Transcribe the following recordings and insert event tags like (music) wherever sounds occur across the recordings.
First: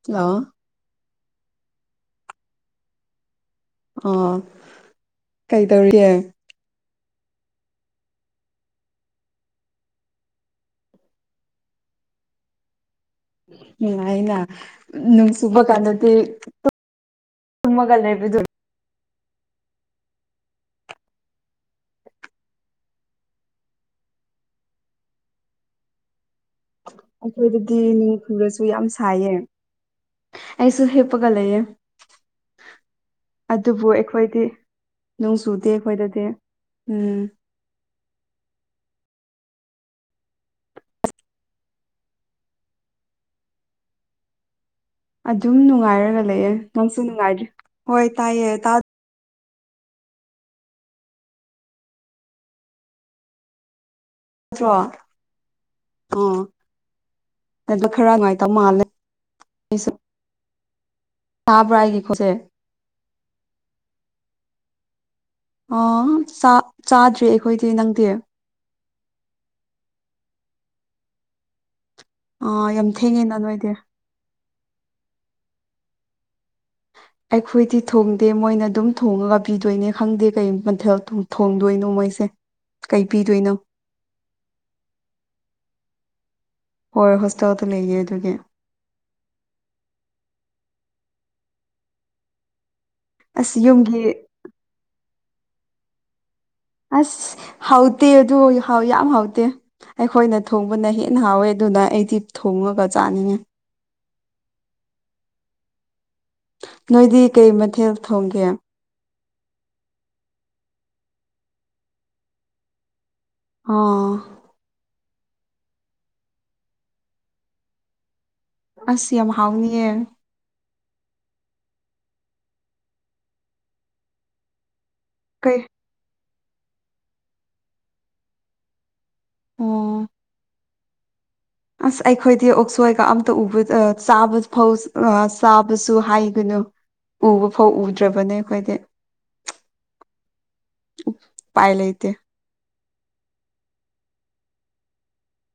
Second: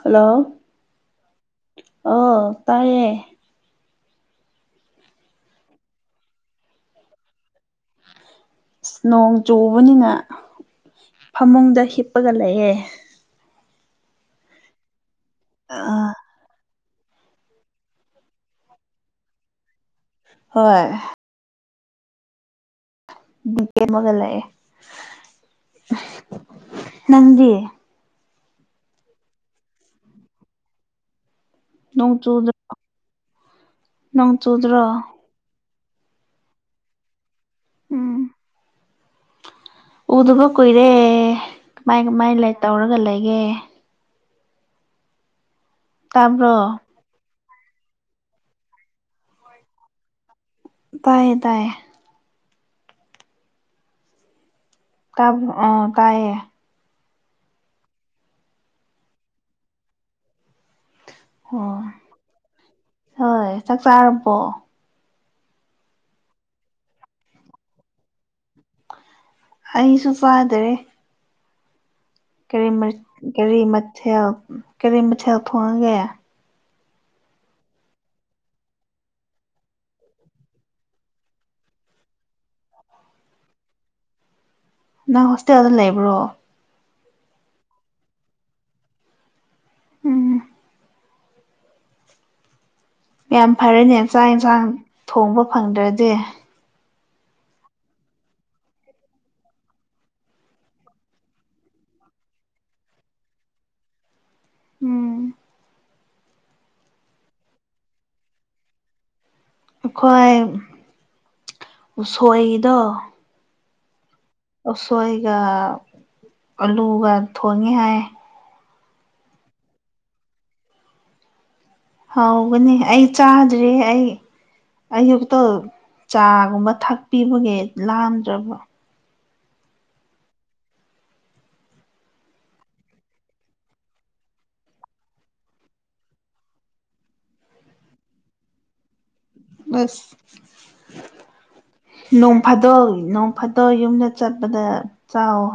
hello ꯑꯣ ꯇꯥꯏꯌꯦ ꯑ ꯀꯩꯗꯧꯔꯤꯒꯦ ꯅꯣꯡ ꯆꯨꯕꯅꯤꯅ ꯐꯃꯨꯡꯗ ꯍꯤꯞꯄꯒ ꯂꯩꯑꯦ ꯅꯨꯡꯉꯥꯏꯌꯦꯅ ꯅꯣꯡ ꯆꯨꯕꯥ ꯑꯥ ꯀꯥꯟꯅꯗꯤ ꯇꯨꯝꯃꯒ ꯂꯩꯕꯗꯨ ꯍꯣꯏ (unintelligible) ꯅꯪꯗꯤ ꯑꯩꯈꯣꯏꯗꯗꯤ ꯅꯤꯡꯈꯔꯁꯨ ꯌꯥꯝ ꯁꯥꯏꯌꯦ ꯑꯩꯁꯨ ꯍꯦꯛꯞꯄ ꯅꯣꯡ ꯆꯨꯗ꯭ꯔ ꯑꯗꯨꯕꯨ ꯑꯩꯈꯣꯏꯗꯤ ꯅꯣꯡ ꯆꯨꯗꯦ ꯑꯩꯈꯣꯏꯗꯗꯤ ꯎꯝ ꯎꯝ ꯎꯗꯨꯒ ꯀꯨꯏꯔꯦ ꯀꯃꯥꯏ ꯀꯃꯥꯏ ꯇꯧꯔꯒ ꯂꯩꯒꯦ ꯑꯗꯨꯝ ꯅꯨꯡꯉꯥꯏꯔꯒ ꯂꯩꯌꯦ ꯇꯥꯕ꯭ꯔꯣ ꯅꯪꯁꯨ ꯅꯨꯡꯉꯥꯏꯗ꯭ꯦ ꯍꯣꯏ ꯇꯥꯏꯌꯦ ꯇꯌꯦ ꯇꯌꯦ ꯠꯇ꯭ꯔ ꯇꯥꯕ꯭ꯔꯣ ꯑꯣ ꯑ ꯇꯥꯏꯌꯦ ꯑꯗ ꯈꯔ ꯅꯨꯡꯉꯥꯏꯇꯕ ꯃꯥꯜꯂꯦ ꯑꯣ ꯇꯥꯕ꯭ꯔꯥ ꯑꯩꯒꯤ ꯈꯣꯟꯖꯦꯜ ꯍꯣꯏ ꯆꯥꯛꯆꯥꯥꯔꯔꯕꯣ ꯑꯥ ꯆꯥꯗ꯭ꯔꯔꯤ ꯑꯩꯈꯣꯏꯗꯤ ꯅꯪꯗꯤ ꯑꯩꯁꯨ ꯄꯥꯗꯔꯦ ꯑꯣ ꯀꯔꯤ ꯌꯥꯝ ꯃ ꯊꯦꯡꯉꯦꯅ ꯀꯔꯤ ꯅꯣꯏꯗꯤ ꯃꯊꯦꯜ ꯀꯔꯤ ꯃꯊꯦꯜ ꯊꯣꯡꯒꯦ ꯍ ꯑꯩꯈꯣꯏꯗꯤ ꯊꯣꯡꯗꯦ ꯃꯣꯏꯅ ꯑꯗꯨꯝ ꯊꯣꯡꯉꯒ ꯄꯤꯗꯣꯏꯅꯦ ꯈꯪꯗꯦ ꯀꯩ ꯃꯊꯦꯜ ꯊꯣꯡꯗꯣꯏꯅꯣ ꯃꯣꯏꯁꯦ ꯀꯩ ꯄꯤꯗꯣꯏꯅꯣ ꯅꯪ ꯍꯣꯁꯇꯦꯜꯗ ꯂꯩꯕ꯭ꯔꯣ ꯍꯣꯏ ꯍꯣꯁꯇꯦꯜꯗ ꯂꯩꯌꯦ ꯑꯗꯨꯒꯤ ꯎꯝ ꯌꯥꯝ ꯑꯁ ꯌꯨꯝꯒꯤ ꯐꯔꯅꯦ ꯆꯥꯛ ꯌꯦꯟꯁꯥꯡ ꯊꯣꯡꯕ ꯐꯪꯗ꯭ꯔꯗꯤ ꯑꯁ ꯍꯥꯎꯇꯦ ꯑꯗꯨ ꯍꯥꯎ ꯌꯥꯝ ꯍꯥꯎꯇꯦ ꯑꯩꯈꯣꯏꯅ ꯊꯣꯡꯕꯅ ꯍꯦꯟꯅ ꯍꯥꯎꯋꯦ ꯑꯗꯨꯅ ꯑꯩꯗꯤ ꯊꯣꯡꯉꯒ ꯆꯥꯅꯤꯡꯉꯤ ꯎꯝ ꯅꯣꯏꯗꯤ ꯀꯩ ꯃꯊꯦꯜ ꯊꯣꯡꯒꯦ ꯑꯩꯈꯣꯏ ꯎꯁꯣꯏꯗꯣ ꯑꯥ ꯎꯁꯣꯏꯒ ꯑꯂꯨꯒ ꯊꯣꯡꯉꯤ ꯍꯥꯏ ꯑꯁ ꯌꯥꯝ ꯍꯥꯎꯅꯤꯌꯦ ꯍꯥꯎꯒꯅꯤ ꯑꯩ ꯆꯥꯗ꯭ꯔꯤ ꯑꯩ ꯑꯌꯨꯛꯇꯣ ꯀꯩ ꯆꯥꯒꯨꯝꯕ ꯊꯥꯛꯄꯤꯕꯒꯤ ꯂꯥꯝꯗ꯭ꯔꯕ ꯑꯣ ꯑꯁ ꯑꯩꯈꯣꯏꯗꯤ ꯑꯣꯛꯁꯣꯏꯒ ꯑꯝꯇ ꯎꯕ ꯆꯥ ꯐ ꯆꯥꯕꯁꯨ ꯍꯥꯏꯒꯅꯨ ꯎꯕ ꯐꯧ ꯎꯗ꯭ꯔꯕꯅꯦ ꯑꯩꯈꯣꯏꯗꯤ ꯑꯁ ꯎꯄꯥꯏ ꯂꯩꯇꯦ ꯅꯣꯡꯐꯥꯗ ꯅꯣꯡ ꯐꯠꯇꯣ ꯌꯨꯝꯗ ꯆꯠꯄꯗ ꯆꯥꯎꯋ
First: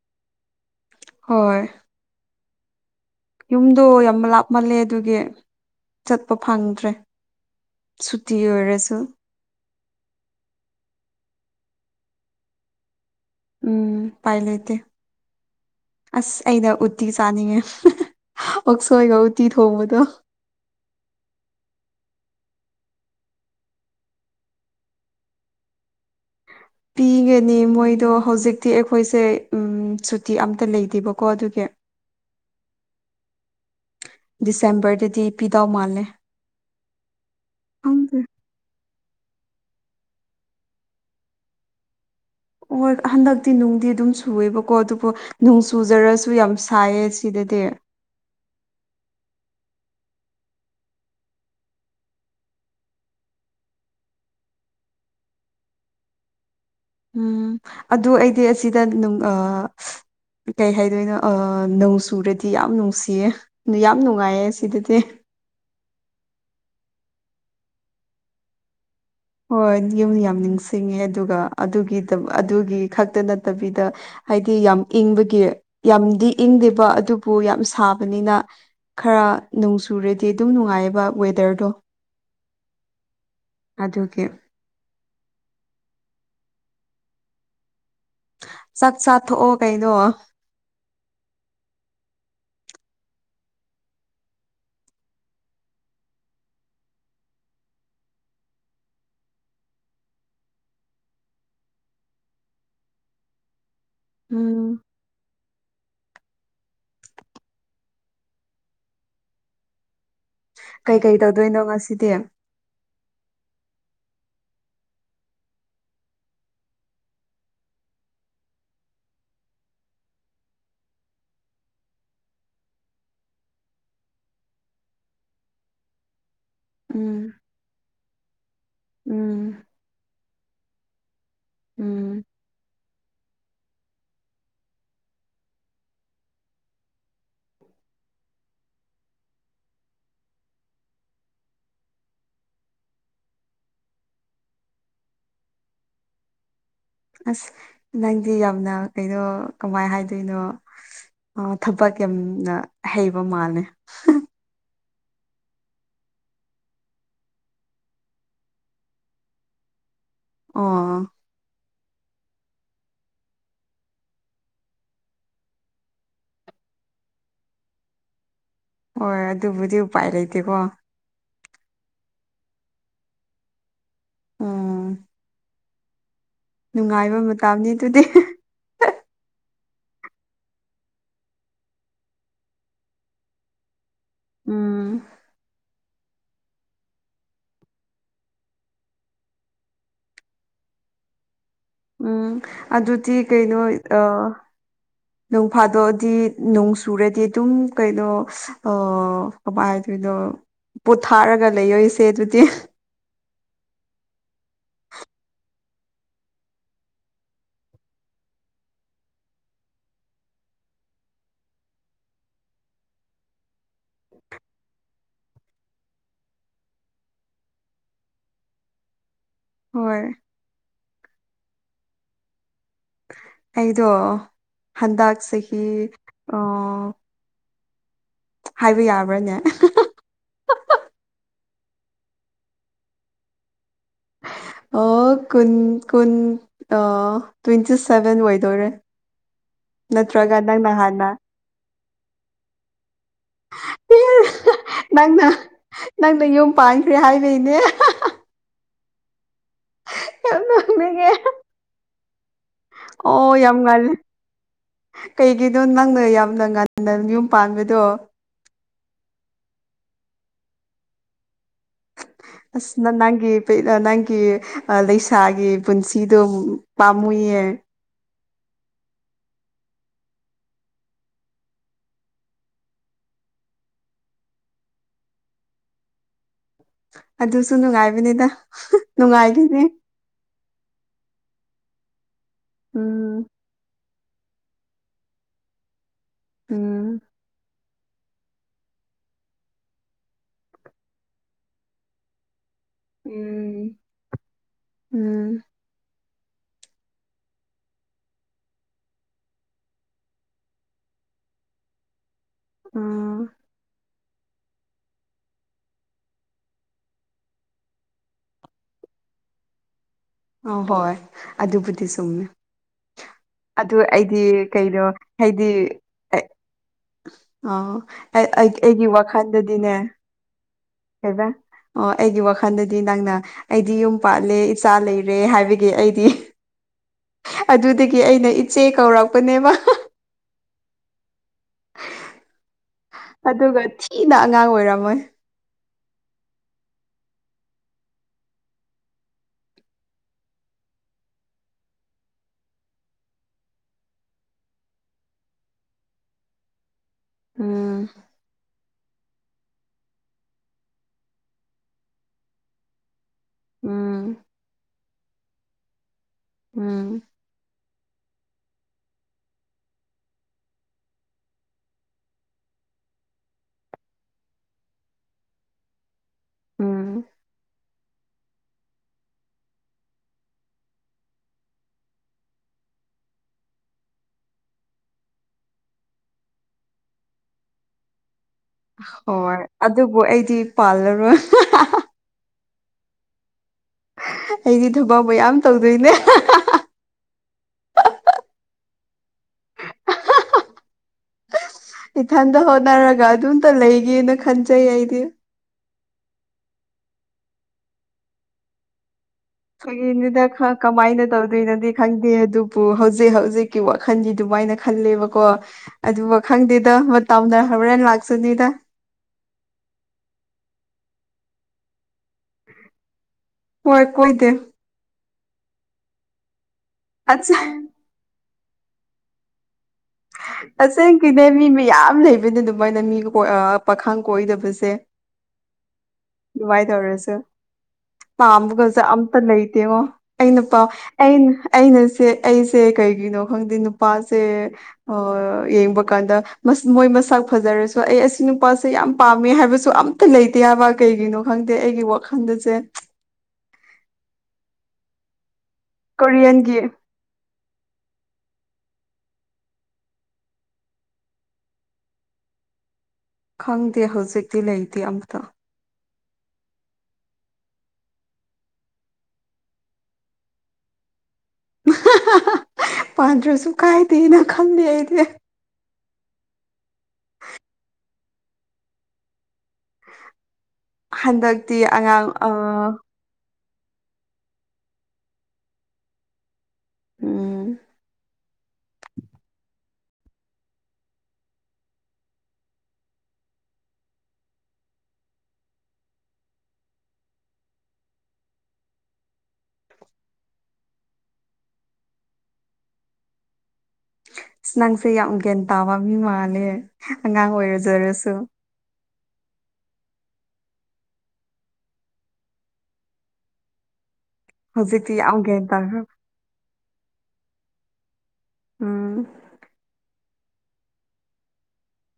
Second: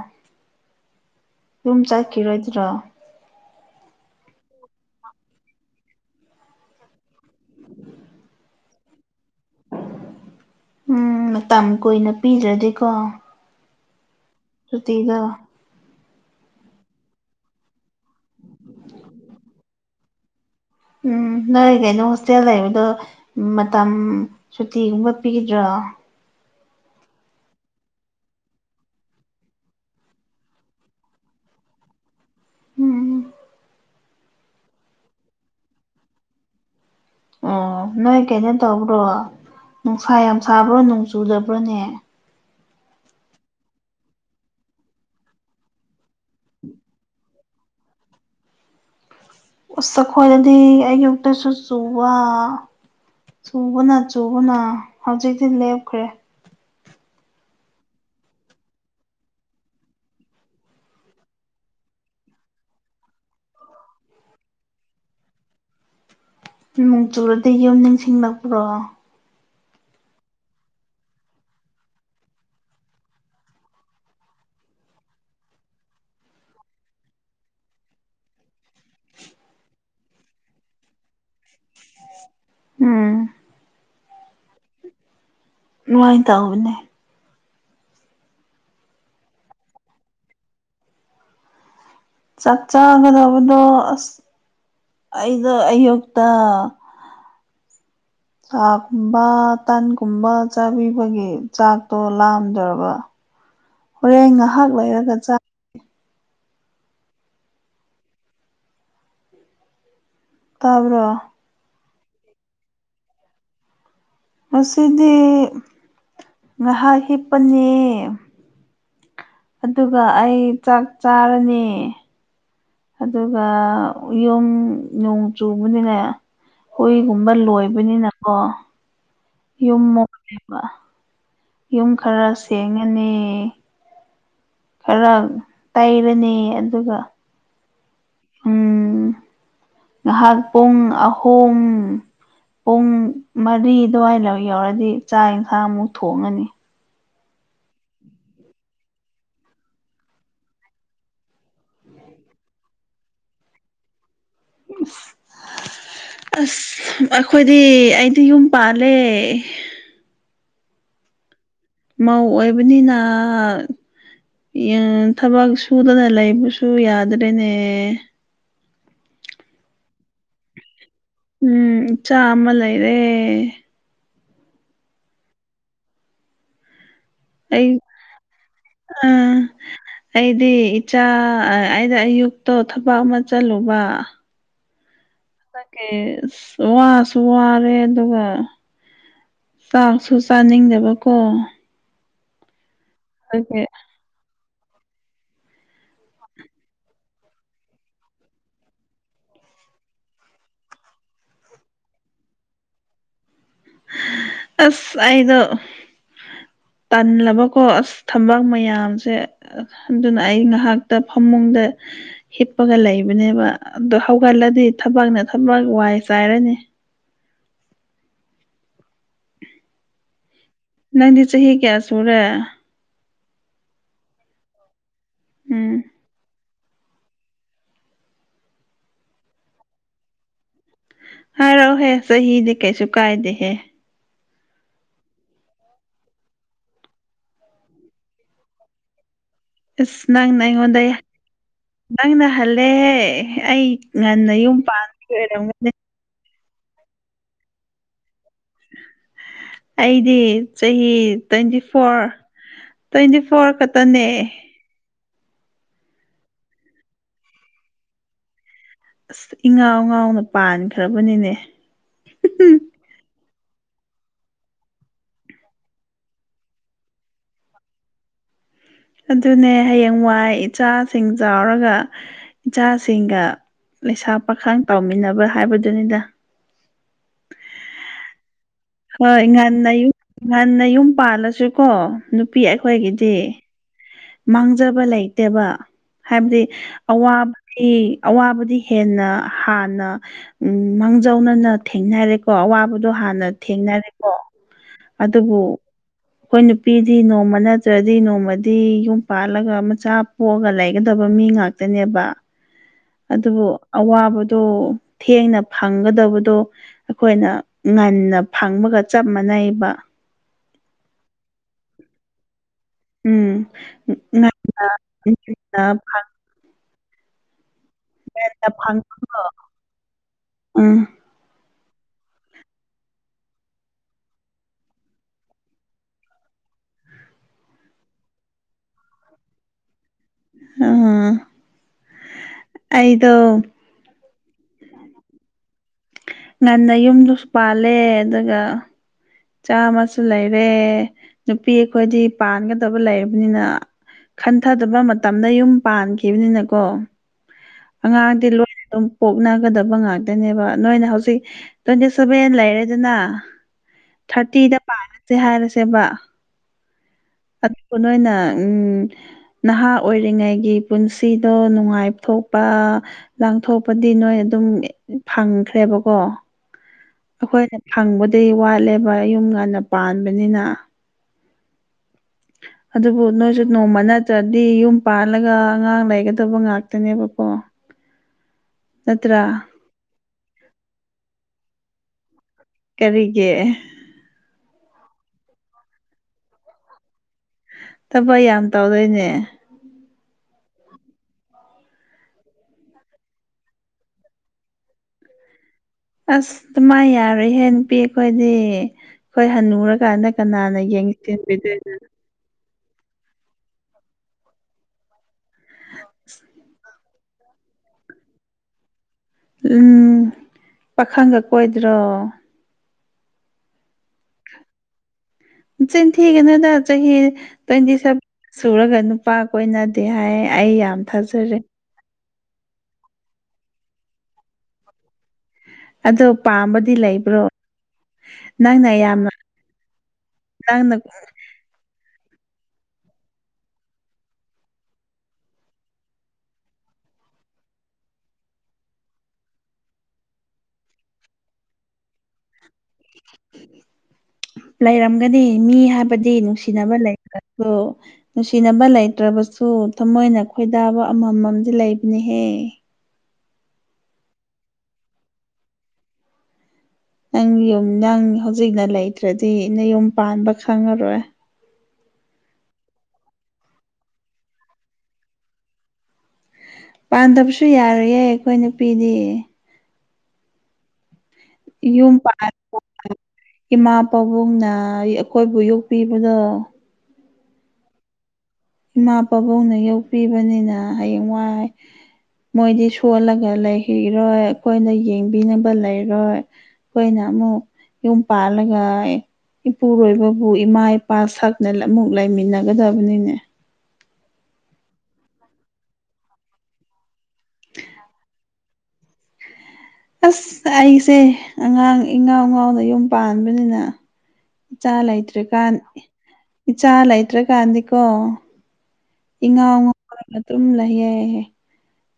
ꯍꯣꯏ ꯌꯨꯝ ꯆꯠꯈꯤꯔꯣꯏꯗ꯭ꯔꯣ ꯌꯨꯝꯗꯣ ꯌꯥꯝ ꯂꯥꯞꯃꯜꯂꯦ ꯑꯗꯨꯒꯤ ꯆꯠꯄ ꯐꯪꯗ꯭ꯔꯦ ꯁꯨꯇꯤ ꯑꯣꯏꯔꯁꯨ ꯎꯝ ꯃꯇꯝ ꯀꯨꯏꯅ ꯄꯤꯗ꯭ꯔꯗꯤꯀꯣ ꯎꯝ ꯎꯄꯥꯏ ꯂꯩꯇꯦ ꯁꯇꯤꯒ ꯑꯁ ꯑꯩꯩꯅ ꯎꯠꯇꯤ ꯆꯥꯅꯤꯡꯉꯦ ꯄꯛꯁꯣꯏꯒ ꯎꯠꯇꯤ ꯊꯣꯡꯕꯗꯣ ꯎꯝ ꯅꯣꯏ ꯀꯩꯅꯣ ꯍꯣꯁꯇꯦꯜ ꯂꯩꯕꯗꯣ ꯃꯇꯝ ꯁꯨꯇꯤꯒꯨꯝꯕ ꯄꯤꯈꯤꯗ꯭ꯔꯣ ꯑ ꯄꯤꯒꯅꯤ ꯃꯣꯏꯗꯣ ꯍꯧꯖꯤꯛꯇꯤ ꯑꯩꯈꯣꯏꯁꯦ ꯁꯨꯇꯤ ꯑꯃꯝꯇ ꯂꯩꯇꯦꯕꯀꯣ ꯑꯗꯨꯒꯤ (inaudible) ꯎꯝ ꯗꯤꯁꯦꯝꯕꯔꯗꯗꯤ ꯄꯤꯗꯧ ꯃꯥꯜꯂꯦ ꯑ ꯈꯪꯗꯦ ꯅꯣꯏ ꯀꯩꯩꯅꯣ ꯇꯧ ꯑꯣꯣ ꯅꯨꯡꯁꯥ ꯌꯥꯝ ꯁꯥꯕ꯭ꯔꯣ ꯅꯣꯡ ꯆꯨꯗꯕ꯭ꯔꯣꯅꯦ ꯍ ꯍꯟꯗꯛꯇꯤ ꯅꯨꯡꯗꯤ ꯑꯗꯨꯝ ꯁꯨꯑꯦꯕꯀꯣ ꯑꯗꯨꯕꯨ ꯅꯨꯡ ꯁꯨꯖꯔꯁꯨ ꯌꯥꯝ ꯁꯥꯏꯌꯦ ꯁꯤꯗꯗꯤ (inaudible) ꯎꯁ ꯆꯈꯣꯏꯗꯗꯤ ꯑꯌꯨꯛꯇꯁꯨ ꯆꯨꯕ ꯆꯨꯕꯅ ꯆꯨꯕꯅ ꯍꯧꯖꯤꯛꯇꯛꯇꯤ ꯂꯦꯞꯈ꯭ꯔꯦ ꯎꯝ ꯑꯗꯨ ꯑꯩꯗꯤ ꯑꯁꯤꯗ ꯀꯩ ꯍꯥꯏꯗꯣꯏꯅꯣ ꯅꯣꯡꯆꯨꯔꯗꯤ ꯌꯥꯝ ꯅꯨꯡꯁꯤꯌꯦ ꯑꯗꯨ ꯌꯥꯝ ꯅꯨꯡꯉꯥꯏꯌꯦ ꯁꯤꯗꯗꯤ ꯅꯣꯡ ꯆꯨꯔꯗꯤ ꯌꯨꯝ ꯅꯤꯡꯁꯤꯡꯂꯛꯄ꯭ꯔꯣ ꯍꯣꯏ ꯌꯨꯝ ꯌꯥꯝ ꯅꯤꯡꯁꯤꯡꯉꯦ ꯑꯗꯨꯒꯒꯤ ꯑꯗꯨꯒꯤ ꯈꯛꯇ ꯅꯠꯇꯕꯤꯗ ꯍꯥꯏꯗꯤ ꯌꯥꯝ ꯏꯪꯕꯒꯤ ꯌꯥꯝꯗꯤ ꯏꯪꯗꯦꯕ ꯑꯗꯨꯕꯨ ꯌꯥꯝ ꯁꯥꯕꯅꯤꯅ ꯈꯔ ꯅꯅꯨꯡ ꯁꯨꯔꯦꯗꯤ ꯑꯗꯨꯝ ꯅꯨꯡꯉꯥꯏꯑꯕ ꯋꯦꯗꯔꯗꯣ ꯎꯝ ꯑꯗꯨꯒꯤ ꯅꯨꯡꯉꯥꯏ ꯇꯥꯕꯅꯦ ꯆꯥꯛ ꯆꯥꯊꯣꯛꯑꯣ ꯀꯩꯅꯣ ꯆꯥꯛ ꯆꯥꯒꯗꯕꯗꯣ ꯑꯁ ꯑꯩꯗꯣ ꯑꯌꯨꯛꯇ ꯊꯥ ꯀꯨꯝꯕ ꯇꯟꯒꯨꯝꯕ ꯆꯥꯕꯤꯕꯒꯤ ꯆꯥꯛꯇꯣ ꯂꯥꯝꯗ꯭ꯔꯕ ꯍꯣꯔꯦꯟ ꯑꯩ ꯎꯝ ꯉꯥꯏꯍꯥꯛ ꯂꯩꯔꯒ ꯆꯥ ꯇꯥꯕ꯭ꯔꯣ ꯀꯩꯀꯩ ꯇꯧꯗꯣꯏꯅꯣ ꯉꯁꯤꯗꯤ ꯉꯁꯤꯗꯤ ꯉꯥꯏꯍꯥꯛ ꯍꯤꯞꯄꯅꯦ ꯑꯗꯨꯒ ꯑꯩ ꯆꯥꯛ ꯆꯥꯔꯅꯤ ꯑꯗꯨꯒ ꯌꯨꯝ ꯅꯣꯡ ꯆꯨꯕꯅꯤꯅꯦ ꯍꯨꯏꯒꯨꯝꯕ ꯎꯝ ꯂꯣꯏꯕꯅꯤꯅꯀꯣ ꯎꯝ ꯌꯨꯝ ꯌꯨꯝ ꯎꯝ ꯈꯔ ꯁꯦꯡꯉꯅꯤ ꯈꯔ ꯇꯩꯔꯅꯤ ꯑꯗꯨꯒ ꯎꯝ ꯉꯥꯏꯍꯥꯛ ꯄꯨꯡ ꯑꯍꯨꯝ ꯄꯨꯡ ꯃꯔꯤ ꯑꯗꯨꯋꯥꯏꯗ ꯌꯧꯔꯗꯤ ꯆꯥꯛ ꯏꯟꯁꯥꯡ ꯑꯃꯨꯛ ꯊꯣꯡꯉꯅꯤ ꯑꯁ ꯅꯪꯗꯤ ꯌꯥꯝꯅ ꯀꯩꯅꯣ ꯀꯃꯥꯏ ꯍꯥꯏꯗꯣꯏꯅꯣ ꯊꯕꯛ ꯀꯦꯝꯅ ꯍꯩꯕ ꯃꯥꯜꯅꯦ (inaudible) ꯑꯁ ꯑꯩꯈꯣꯏꯗꯤ ꯑꯩꯗꯤ ꯌꯨꯝ ꯄꯥꯜꯂꯦ ꯑꯣ ꯃꯧ ꯑꯣꯏꯕꯅꯤꯅ ꯊꯕꯛ ꯁꯨꯗꯅ ꯂꯩꯕꯁꯨ ꯌꯥꯗ꯭ꯔꯦꯅꯦ ꯍꯣꯏ ꯑꯗꯨꯕꯨꯗꯤ ꯎꯄꯥꯏ ꯂꯩꯇꯦꯀꯣ ꯎꯝ ꯆꯥ ꯑꯃ ꯂꯩꯔꯦ ꯑꯝ ꯅꯨꯡꯉꯥꯏꯕ ꯃꯇꯝꯅꯤ ꯑꯗꯨꯗꯤ ꯑꯥ ꯑꯩꯗꯤ ꯏꯆꯥ ꯑꯩꯗ ꯑꯌꯨꯛꯇꯣ ꯊꯕꯛ ꯑꯃ ꯆꯠꯂꯨꯕ ꯎꯝ ꯋꯥꯁꯨ ꯋꯥꯔꯦ ꯑꯗꯨꯒ ꯆꯥꯛꯁꯨ ꯆꯥꯅꯤꯡꯗꯕꯀꯣ ꯎꯝ ꯑꯗꯨꯗꯤ ꯀꯩꯅꯣ ꯑꯗꯨꯒꯤ ꯑ ꯅꯣꯡ ꯐꯥꯗꯣꯛꯑꯗꯤ ꯅꯣꯡ ꯆꯨꯔꯗꯤ ꯑꯗꯨꯝ ꯀꯩꯅꯣ ꯀꯃꯥꯏ ꯍꯥꯏꯗꯣꯏꯅꯣ ꯄꯣꯊꯥꯔꯒ ꯂꯩꯌꯣꯏꯁꯦ ꯑꯗꯨꯗꯤ ꯑꯁ ꯑꯩꯗꯣ (inaudible) ꯇꯜꯂꯕꯀꯣ ꯑꯁ ꯊꯝꯕ ꯃꯌꯥꯝꯁꯦ ꯑꯗꯨꯅ ꯑꯩ ꯉꯥꯏꯍꯥꯛꯇ ꯐꯃꯨꯡꯗ ꯍꯤꯞꯄꯒ ꯂꯩꯕꯅꯦꯕ ꯑꯗꯨ ꯍꯧꯒꯠꯂꯗꯤ ꯊꯕꯛꯅ ꯊꯕꯛ ꯋꯥꯏ ꯆꯥꯏꯔꯅꯤ ꯍꯣꯏ ꯅꯪꯗꯤ ꯆꯍꯤ ꯀꯌꯥ ꯁꯨꯔꯦ ꯑꯩꯗꯣ ꯍꯟꯗꯛ ꯆꯍꯤꯍꯤ ꯎꯝ ꯑ ꯍꯥꯏꯕ ꯌꯥꯕ꯭ꯔꯥꯅꯦ ꯍꯥꯏꯔꯛꯎ ꯍꯦ ꯁꯍꯤꯗꯦ ꯀꯩꯁꯨ ꯀꯥꯏꯗꯦ ꯍꯦ ꯀꯨꯟ ꯀꯨꯟ ꯇ꯭ꯋꯦꯟꯇꯤ ꯁꯦꯚꯦꯟ ꯑꯣꯏꯗꯣꯏꯔꯦ ꯑꯁ ꯅꯪ ꯅꯠꯇ꯭ꯔꯒ ꯅꯪꯅ ꯅꯏꯉꯉꯣꯟꯗꯌꯦꯦ ꯍꯥꯟꯅ ꯅꯪꯅ ꯍꯜꯂꯦꯍꯦ ꯑꯩ ꯉꯟꯅ ꯌꯨꯝ ꯄꯥꯟꯕꯒꯤ ꯑꯣꯏꯔꯝꯒꯅꯤ ꯄꯥꯏꯈ꯭ꯔꯦ ꯍꯥꯏꯕꯅꯦ ꯑꯩꯗꯤ ꯆꯍꯤ ꯅꯣꯛꯅꯤꯡꯉꯦ ꯇ꯭ꯋꯦꯟꯇꯤ ꯐꯣꯔ ꯇ꯭ꯋꯦꯟꯇꯤ ꯑꯣ ꯌꯥꯝ ꯐꯣꯔ ꯌꯥꯝꯒꯜ ꯈꯛꯇꯅꯦ ꯀꯩꯒꯤꯅꯣ ꯅꯪꯅ ꯌꯥꯝꯅ ꯉꯟꯅ ꯌꯨꯝ ꯄꯥꯟꯕꯗꯣ ꯑꯁ ꯏꯉꯥꯎ ꯉꯥꯎꯅ ꯄꯥꯟꯈ꯭ꯔꯕꯅꯤꯅꯦ ꯎꯝ ꯑꯁ ꯅ ꯅꯪꯒꯤ ꯅꯪꯒꯤ ꯂꯩꯁꯥꯒꯤ ꯄꯨꯟꯁꯤꯗꯣ ꯄꯥꯝꯃꯨꯏꯌꯦ ꯑꯗꯨꯅꯦ ꯍꯌꯦꯡꯋꯥꯏ ꯏꯆꯥꯁꯤꯡ ꯆꯥꯎꯔꯒ ꯏꯆꯥꯁꯤꯡꯒ ꯂꯩꯁꯥ ꯄꯥꯈꯥꯡ ꯇꯥꯎꯃꯤꯟꯅꯕ ꯍꯥꯏꯕꯗꯨꯅꯤꯅ ꯑꯗꯨꯁꯨ ꯅꯨꯡꯉꯥꯏꯕꯅꯤꯗ ꯍꯣꯏ ꯅꯨꯡꯉꯥꯏꯈꯤꯅꯤ ꯉꯟꯅꯨꯝ ꯉꯟꯅ ꯌꯨꯝ ꯄꯥꯜꯂꯁꯨꯀꯣ ꯅꯨꯄꯤ ꯑꯩꯈꯣꯏꯒꯤꯗꯤ ꯎꯝ ꯃꯥꯡꯖꯕ ꯂꯩꯇꯦꯕ ꯍꯥꯏꯕꯗꯤ ꯎꯝ ꯑꯋꯥꯕꯩ ꯑꯋꯥꯕꯗꯤ ꯍꯦꯟꯅ ꯍꯥꯟꯅ ꯎ ꯃꯥꯡꯖꯧꯅꯅ ꯊꯦꯡꯅꯔꯦꯀꯣ ꯑꯋꯥꯕ ꯗꯣ ꯍꯥꯟꯅ ꯎꯝ ꯊꯦꯡꯅꯔꯦꯀꯣ ꯎꯝ ꯑꯗꯨꯕꯨ ꯑꯩꯈꯣꯏ ꯅꯨꯄꯤꯗꯤ ꯅꯣꯡꯃ ꯅꯠꯇ꯭ꯔꯗꯤ ꯅꯣꯡꯃꯗꯤ ꯨꯝ ꯄꯥꯜꯂꯒ ꯃꯆꯥ ꯄꯣꯛꯑꯒ ꯂꯩꯒꯗꯕ ꯃꯤ ꯉꯥꯛꯇꯅꯦꯕ ꯎꯝ ꯑꯗꯨꯕꯨ ꯑꯋꯥ ꯊꯦꯡꯅ ꯐꯪꯒꯗꯕꯗꯣ ꯑꯩꯈꯣꯏꯅ ꯉꯟꯅ ꯐꯪꯕꯒ ꯆ ꯃꯅꯩꯕ ꯑ ꯍꯣꯏ ꯑꯗꯨꯕꯨꯗꯤ ꯁꯨꯝꯃꯦ ꯎꯝ ꯑꯗꯨ ꯑꯩꯗꯤ ꯀꯩꯅꯣ ꯍꯥꯏꯗꯤ ꯐꯒꯟꯅ ꯑ ꯑꯩꯒꯤ ꯐꯪꯕꯗꯣ ꯋꯥꯈꯜꯗꯗꯤꯅꯦ ꯎꯝ ꯑꯦꯗꯥ ꯑꯣ ꯑꯩꯒꯤ ꯋꯥꯈꯜꯗꯗꯤ ꯅꯪꯅ ꯑꯩꯗꯤ ꯌꯨꯝ ꯄꯥꯜꯂꯦ ꯏꯆꯥ ꯂꯩꯔꯦ ꯍꯥꯏꯕꯒꯤ ꯑꯩꯗꯤ ꯑꯗꯨꯗꯒꯤ ꯑꯩꯅ ꯏꯆꯦ ꯀꯧꯔꯛꯄꯅꯦꯕ ꯑ ꯑꯩꯗꯣ ꯏꯗ ꯑꯉꯥꯡ ꯑꯣꯏꯔꯝꯃꯣꯏ ꯉꯟꯅ ꯌꯨꯝꯗꯨꯁꯨ ꯄꯥꯜꯂꯦ ꯑꯗꯨꯒ ꯆꯥꯃꯁꯨ ꯂꯩꯔꯦ ꯅꯨꯄꯤ ꯑꯩꯈꯣꯏꯗꯤ ꯄꯥꯟꯒꯗꯕ ꯂꯩꯔꯕꯅꯤꯅ ꯈꯟꯊꯗꯕ ꯃꯇꯝꯗ ꯌꯨꯝ ꯄꯥꯟꯈꯤꯕꯅꯤꯅꯀꯣ ꯎꯝ ꯑꯉꯥꯡꯗꯤ ꯂꯣꯏꯅ ꯑꯗꯨꯝ ꯄꯣꯛꯅꯒꯗꯕ ꯉꯥꯛꯇꯅꯦꯕ ꯅꯣꯏꯅ ꯍꯧꯖꯤꯛ ꯇ꯭ꯋꯦꯟꯇꯤ ꯁꯚꯦꯟ ꯂꯩ ꯍꯥꯏꯔꯦꯗꯅ ꯎꯝ ꯊꯥꯔꯇꯤꯗ ꯄꯥꯔꯁꯦ ꯍꯥꯏꯔꯁꯦꯕ ꯎꯝ ꯑꯗꯨꯕꯨ ꯅꯣꯏꯅ ꯎꯝ ꯅꯍꯥ ꯑꯣꯏꯔꯤꯉꯩꯒꯤ ꯄꯨꯟꯁꯤꯗꯣ ꯅꯨꯡꯉꯥꯏꯕ ꯊꯣꯛꯄ ꯂꯥꯡꯊꯣꯛꯄꯗꯤ ꯅꯣꯏ ꯑꯗꯨꯝ ꯐꯪꯈ꯭ꯔꯦꯕꯀꯣ ꯎꯝ ꯑꯩꯈꯣꯏꯅ ꯐꯪꯕꯗꯒꯤ ꯋꯥꯠꯂꯦꯕ ꯌꯨꯝ ꯉꯟꯅ ꯄꯥꯟꯕꯅꯤꯅ (unintelligible) ꯑꯗꯨꯕꯨ ꯅꯣꯏꯁꯨ ꯅꯣꯡꯃ ꯅꯠꯇ꯭ꯔꯗꯤ ꯌꯨꯝ ꯄꯥꯜꯂꯒ ꯑꯉꯥꯡ ꯂꯩꯒꯗꯕ ꯉꯥꯛꯇꯅꯦꯕꯀꯣ ꯅꯠꯇ꯭ꯔꯥ ꯍꯣꯏ ꯑꯗꯨꯕꯨ ꯑꯩꯗꯤ ꯄꯥꯜꯂꯔꯣꯏ ꯀꯔꯤꯒꯦ ꯑꯩꯗꯤ ꯊꯕꯥꯎ ꯃꯌꯥꯝ ꯇꯧꯗꯣꯏꯅꯦ ꯊꯕꯛ ꯌꯥꯝ ꯇꯧꯗꯣꯏꯅꯦ ꯏꯊꯟꯇ ꯍꯣꯠꯅꯔꯒ ꯑꯗꯨꯝꯇ ꯂꯩꯒꯦꯅ ꯈꯟꯖꯩ ꯑꯩꯗꯤ ꯑꯁ ꯑꯗꯨꯃꯥꯏ ꯌꯥꯔꯣꯏ ꯍꯦ ꯄꯤ ꯑꯩꯈꯣꯏꯗꯤ ꯍꯈꯣꯏ ꯍꯟꯅꯨꯔꯀꯥꯟꯗ ꯐꯒꯤꯅꯤꯗ ꯈꯔ ꯀꯅꯥꯅ ꯀꯃꯥꯏꯅ ꯌꯦꯡꯗꯣꯏ ꯇꯧꯗꯣꯏꯅꯣꯗꯤ ꯈꯪꯗꯦ ꯑꯗꯨꯕꯨ ꯍꯧꯖꯤꯛ ꯍꯧꯖꯤꯛꯀꯤ ꯋꯥꯈꯜꯗꯤ ꯑꯗꯨꯃꯥꯏꯅ ꯈꯜꯂꯦꯕꯀꯣ ꯑꯗꯨꯒ ꯈꯪꯗꯦꯗ ꯇꯧꯗ ꯈꯔꯔꯅꯤ ꯂꯥꯛꯁ ꯅ ꯇ ꯎꯝ ꯄꯥꯈꯪꯒ ꯀꯣꯏꯗ꯭ꯔꯣ ꯍꯣꯏ ꯀꯣꯏꯗꯦ ꯆꯤꯟꯊꯤꯒꯅꯨꯗ ꯆꯍꯤ ꯇ꯭ꯋꯦꯟꯇꯤ ꯁꯚꯦꯟ ꯁꯨꯔꯒ ꯅꯨꯄꯥ ꯀ ꯑꯣꯏꯅ ꯇꯁꯦꯡꯒꯤꯅꯦ ꯃꯤ ꯃꯌꯥꯝ ꯂꯩꯕ ꯑꯗꯨꯕꯅ ꯑꯗꯨꯃꯥꯏꯅ ꯃꯤ ꯀ ꯄꯥꯈꯥꯡ ꯀꯣꯏꯏꯗꯕꯁꯦ ꯑꯣ ꯄꯥꯝꯕꯗꯤ ꯂꯩꯕ꯭ꯔꯣ ꯅꯪꯅ ꯄꯥꯝꯕꯒꯁꯦ ꯌꯥꯝꯅ ꯑꯝꯇ ꯂꯩꯇꯦꯉꯣ ꯑꯩꯅ ꯄꯥꯎ ꯅꯪꯅ ꯑꯩꯅ ꯑꯩꯅ ꯁ ꯑꯩꯁꯦ ꯀꯩꯒꯤꯅꯣ ꯈꯪꯗꯦ ꯅꯨꯄꯥꯁꯦ ꯌꯦꯡꯕ ꯀꯥꯟꯗ ꯃꯣꯏ ꯃꯁꯥ ꯐꯖꯔꯁꯨ ꯑꯩ ꯑꯁꯤ ꯅꯨꯄꯥꯁꯦ ꯌꯥꯝ ꯄꯥꯝꯃꯦ ꯍꯥꯏꯕꯁꯨ ꯑꯝꯇ ꯂꯩꯇꯦ ꯌꯥꯕ ꯀꯩꯒꯤꯅꯣ ꯈꯪꯗꯦ ꯑꯩꯒꯤ ꯋꯥꯈꯜꯗꯁꯦ ꯂꯩꯔꯝꯒꯅꯤ ꯃꯤ ꯍꯥꯏꯕꯗꯤ ꯀꯣꯔꯤꯌꯟꯒꯤ ꯅꯨꯡꯁꯤꯅꯕ ꯂꯩ ꯆꯤꯅꯕ ꯂꯩꯇ꯭ꯔꯕꯁꯨ ꯊꯃꯣꯏꯅ ꯈꯣꯏꯗꯥꯕ ꯑꯃꯃꯝꯗꯤ ꯂꯩꯕꯅꯤꯍꯦ ꯈꯪꯗꯦ ꯍꯧꯖꯤꯛꯇꯤ ꯂꯩꯇꯦ ꯑꯝꯇ ꯅꯪ ꯌꯨꯝ ꯅꯪ ꯍꯧꯖꯤꯛꯅ ꯂꯩꯇ꯭ꯔꯗꯤ ꯅ ꯌꯨꯝ ꯄꯥꯟꯕ ꯈꯪꯉꯔꯣꯏ ꯄꯥꯟꯗ꯭ꯔꯁꯨ ꯀꯥꯏꯗꯦꯅ ꯈꯜꯂꯤꯦ ꯑꯩꯗꯤ ꯄꯥꯟꯗꯕꯁꯨ ꯌꯥꯔꯌꯦꯦ ꯑꯩꯈꯣꯏ ꯅꯨꯄꯤꯗꯤ ꯍꯟꯗꯛꯇꯤ ꯌꯨꯝ ꯑꯉꯥꯡ ꯄꯥꯟ ꯏꯃꯥ ꯄꯥꯕꯨꯡꯅ ꯑꯩꯈꯣꯏꯕꯨ ꯌꯣꯛꯄꯤꯕꯗꯣ ꯎꯝ ꯏꯃꯥ ꯄꯥꯕꯨꯡꯅ ꯌꯣꯛꯄꯤꯕꯅꯤꯅ ꯍꯌꯦꯡ ꯋꯥꯏ ꯃꯣꯏꯗꯤ ꯁꯣꯜꯂꯒ ꯂꯩꯈꯤꯔꯣꯏ ꯑꯩꯈꯣꯏꯅ ꯌꯦꯡꯕꯤꯅꯕ ꯂꯩꯔꯣꯏ ꯍꯈꯣꯏ ꯅꯃꯨ ꯌꯨꯝ ꯄꯥꯜꯂꯒ ꯏꯄꯨꯔꯣꯏꯕꯕꯨ ꯏꯃꯥ ꯏꯄꯥ ꯁꯛꯅ ꯑꯃꯨꯛ ꯂꯩꯃꯤꯟꯅꯒꯗꯕꯅꯤꯅꯦ ꯑ ꯅꯪꯁꯦ ꯌꯥꯝ ꯒ꯭ꯌꯥꯟ ꯇꯥꯕ ꯃꯤ ꯃꯥꯜꯂꯦ ꯑꯉꯥꯡ ꯑꯣꯏꯔꯖꯔꯁꯨ ꯑꯁ ꯑꯩꯁꯦ ꯑꯉꯥꯡ ꯏꯉꯥꯎ ꯉꯥꯎꯅ ꯌꯨꯝ ꯄꯥꯟꯕꯅꯤꯅ ꯏꯆꯥ ꯍꯧꯖꯤꯛꯇꯤ ꯌꯥꯝ ꯂꯩꯇ꯭ꯔ ꯒ꯭ꯌꯥꯟ ꯀꯥꯟ ꯇꯥꯈ꯭ꯔ ꯏꯆꯥ ꯂꯩꯇ꯭ꯔꯀꯥꯟꯗꯤꯀꯣ ꯎꯝ ꯏꯉꯥꯎ ꯉꯥꯎꯔꯒ ꯑꯗꯨꯝ ꯂꯩꯌꯦꯍ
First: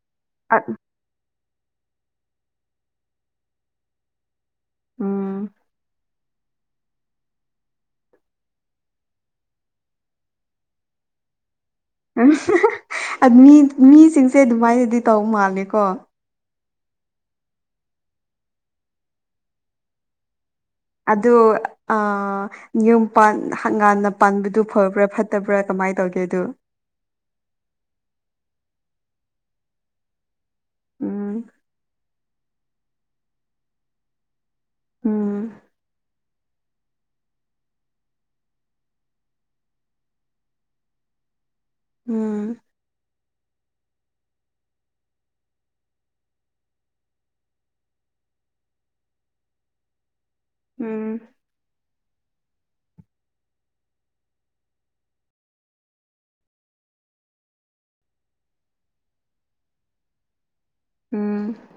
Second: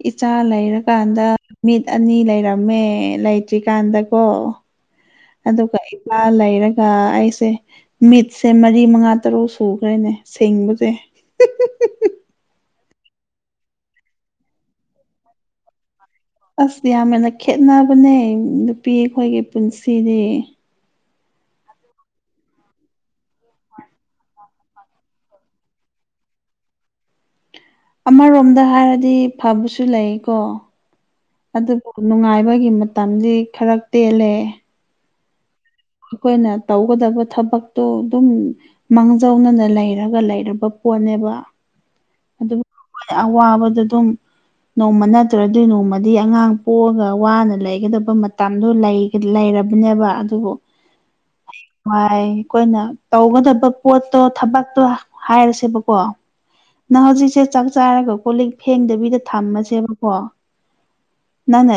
ꯏꯆꯥ ꯂꯩꯔꯀꯥꯟꯗ ꯃꯤꯠ ꯑꯅꯤ ꯂꯩꯔꯝꯃꯦ ꯂꯩꯇ꯭ꯔꯤꯀꯥꯟꯗꯀꯣ ꯎꯝ ꯑꯗ ꯀ ꯂ ꯂꯩꯔꯒ ꯑꯩꯁꯦ ꯃꯤꯠꯁꯦ ꯃꯔꯤ ꯃꯉꯥ ꯇꯔꯨꯛ ꯁꯨꯈ꯭ꯔꯦꯅꯦ ꯦꯡꯕꯁꯦ (unintelligible) ꯃꯤꯁꯤꯡꯁꯦ ꯑꯗꯨꯃꯥꯏꯅꯗꯤ ꯇꯧ ꯃꯥꯜꯂꯦꯀꯣ ꯑꯁ ꯌꯥꯝꯦꯟꯅ ꯈꯦꯠꯅꯕꯅꯦ ꯅꯨꯄꯤ ꯑꯩꯈꯣꯏꯒꯤ ꯄꯨꯟꯁꯤꯗꯤ ꯑꯣ ꯅꯤꯌꯣꯝꯥꯟ ꯍꯪꯒꯥꯥꯟꯅ ꯄꯥꯟꯕꯗꯨ ꯐꯕ꯭ꯔꯥ ꯐꯠꯇꯕ꯭ꯔꯥ ꯀꯃꯥꯏꯅ ꯇꯣ ꯀꯦ ꯇꯨ ꯑꯃꯔꯣꯝꯗ ꯍꯥꯏꯔꯗꯤ ꯐꯕꯁꯨ ꯂꯩꯀꯣ ꯎꯝ ꯑꯗꯨꯕꯨ ꯅꯨꯡꯉꯥꯏꯕꯒꯤ ꯃꯇꯝꯗꯤ ꯈꯔ ꯇꯦꯜꯂꯦ ꯎꯝ ꯑꯩꯈꯣꯏꯅ ꯇꯧꯒꯗꯕ ꯊꯕꯛꯇꯣ ꯑꯗꯨꯝ ꯃꯥꯡꯖꯧꯅꯅ ꯂꯩꯔꯒ ꯂꯩꯔꯕ ꯍꯣꯠꯅꯦꯕ ꯎꯝ ꯑꯗꯨꯕꯨ ꯑꯩꯣꯏ ꯑꯋꯥꯕꯗ ꯑꯗꯨꯝ ꯅꯣꯡꯃ ꯅꯠꯇ꯭ꯔ ꯑꯗꯨꯏ ꯅꯣꯡꯃꯗꯤ ꯑꯉꯥꯡ ꯄꯣꯛꯑꯒ ꯋꯥꯅ ꯂꯩꯒꯗꯕ ꯃꯇꯝꯗꯣ ꯂꯩ ꯂꯩꯔꯕꯅꯦꯕ ꯑꯗꯨꯕꯨꯅꯨꯡ ꯎꯝ ꯋꯥꯏ ꯑꯩꯈꯣꯏꯅ ꯇꯧꯒꯗꯕ ꯄꯣꯠꯇꯣ ꯊꯕꯛꯇꯣ ꯍꯥꯏꯔꯁꯦꯕꯀꯣ ꯅꯪ ꯍꯧꯖꯤꯛꯁꯦ ꯆꯥꯛ ꯆꯥꯔꯒ ꯀꯣ ꯂꯤꯛ ꯐꯦꯡꯗꯕꯤꯗ ꯊꯝꯃꯁꯦꯕꯀꯣ ꯎꯝ ꯅꯅ